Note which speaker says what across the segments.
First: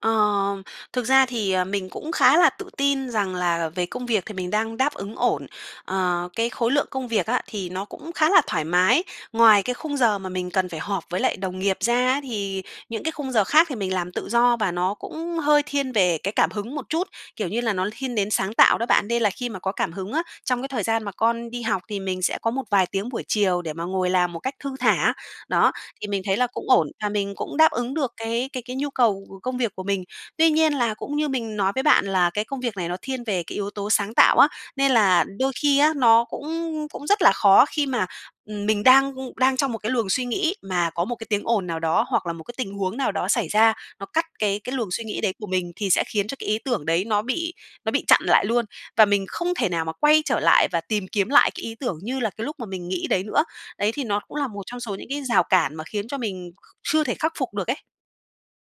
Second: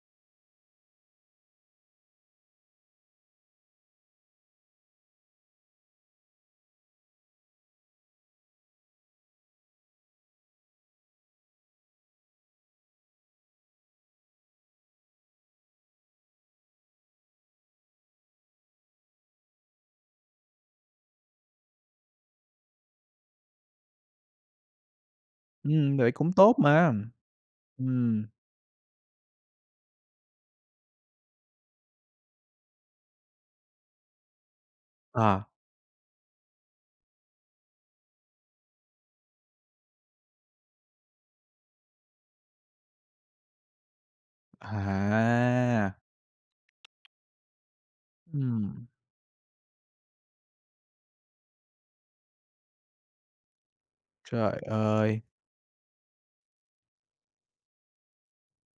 Speaker 1: Ờm, thực ra thì, ờ, mình cũng khá là tự tin rằng là về công việc thì mình đang đáp ứng ổn. Ờ, cái khối lượng công việc á, thì nó cũng khá là thoải mái, ngoài cái khung giờ mà mình cần phải họp với lại đồng nghiệp ra á thì những cái khung giờ khác thì mình làm tự do và nó cũng hơi thiên về cái cảm hứng một chút, kiểu như là, nó thiên đến sáng tạo đó bạn. Nên là khi mà có cảm hứng á, trong cái thời gian mà con đi học thì mình sẽ có một vài tiếng buổi chiều để mà ngồi làm một cách thư thả. Đó,
Speaker 2: Ừm,
Speaker 1: thì
Speaker 2: vậy
Speaker 1: mình
Speaker 2: cũng
Speaker 1: thấy là
Speaker 2: tốt
Speaker 1: cũng ổn
Speaker 2: mà.
Speaker 1: và mình cũng đáp ứng được
Speaker 2: Ừm.
Speaker 1: cái cái cái nhu cầu công việc của mình, tuy nhiên là cũng như mình nói với bạn là cái công việc này nó thiên về cái yếu tố sáng tạo á, nên là
Speaker 2: Ờ.
Speaker 1: đôi khi á nó cũng cũng rất là khó khi mà mình, ừm, đang, ưm, đang trong một cái luồng suy nghĩ mà có một cái tiếng ồn nào đó, hoặc là một cái tình huống nào đó xảy ra, nó cắt cái cái luồng suy nghĩ đấy của mình thì
Speaker 2: À!
Speaker 1: sẽ khiến cho cái ý tưởng đấy nó bị nó bị chặn lại luôn
Speaker 2: Ừm.
Speaker 1: và mình không thể nào mà quay trở lại và tìm kiếm lại cái ý tưởng như là cái lúc mà mình nghĩ đấy nữa. Đấy, thì nó cũng là
Speaker 2: Trời
Speaker 1: một trong số những
Speaker 2: ơi!
Speaker 1: cái rào cản mà khiến cho mình chưa thể khắc phục được ấy.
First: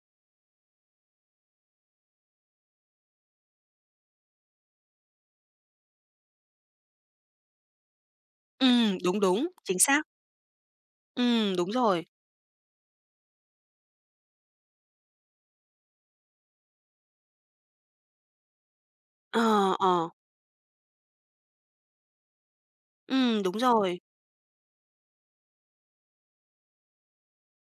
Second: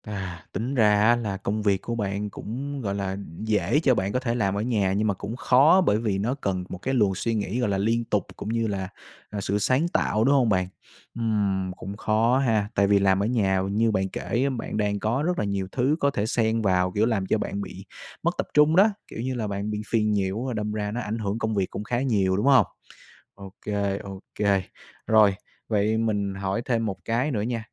Speaker 2: À, tính ra á là công việc của bạn cũng, gọi là, dễ cho bạn có thể làm ở nhà, nhưng mà cũng khó bởi vì nó cần một cái luồng suy nghĩ, gọi là, liên tục cũng như là,
Speaker 1: Ừm, đúng
Speaker 2: à,
Speaker 1: đúng,
Speaker 2: sự
Speaker 1: chính
Speaker 2: sáng
Speaker 1: xác.
Speaker 2: tạo, đúng hông bạn?
Speaker 1: Ừm, đúng
Speaker 2: Ừm, cũng
Speaker 1: rồi.
Speaker 2: khó ha, tại vì làm ở nhà như bạn kể á, bạn đang có rất là nhiều thứ có thể xen vào, kiểu, làm cho bạn bị mất tập trung đó, kiểu như
Speaker 1: Ờ,
Speaker 2: là, bạn bị
Speaker 1: ờ.
Speaker 2: phiền nhiều, rồi đâm ra nó ảnh hưởng công việc cũng khá nhiều, đúng hông?
Speaker 1: Ừm,
Speaker 2: Ô
Speaker 1: đúng
Speaker 2: kê,
Speaker 1: rồi.
Speaker 2: ô kê. Rồi, vậy mình hỏi thêm một cái nữa nha,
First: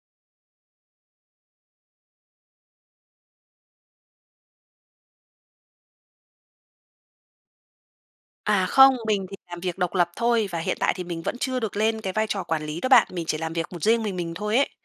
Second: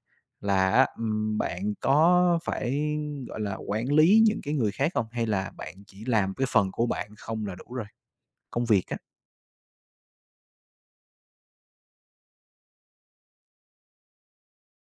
Speaker 2: là á, ừm, bạn có phải, gọi là, quản lý những cái người khác hông hay là bạn chỉ làm cái phần của bạn không là đủ rồi? Công
Speaker 1: À,
Speaker 2: việc
Speaker 1: không,
Speaker 2: á.
Speaker 1: mình thì làm việc độc lập thôi và hiện tại thì mình vẫn chưa được lên cái vai trò quản lý đó bạn. Mình chỉ làm việc một riêng mình mình thôi ấy.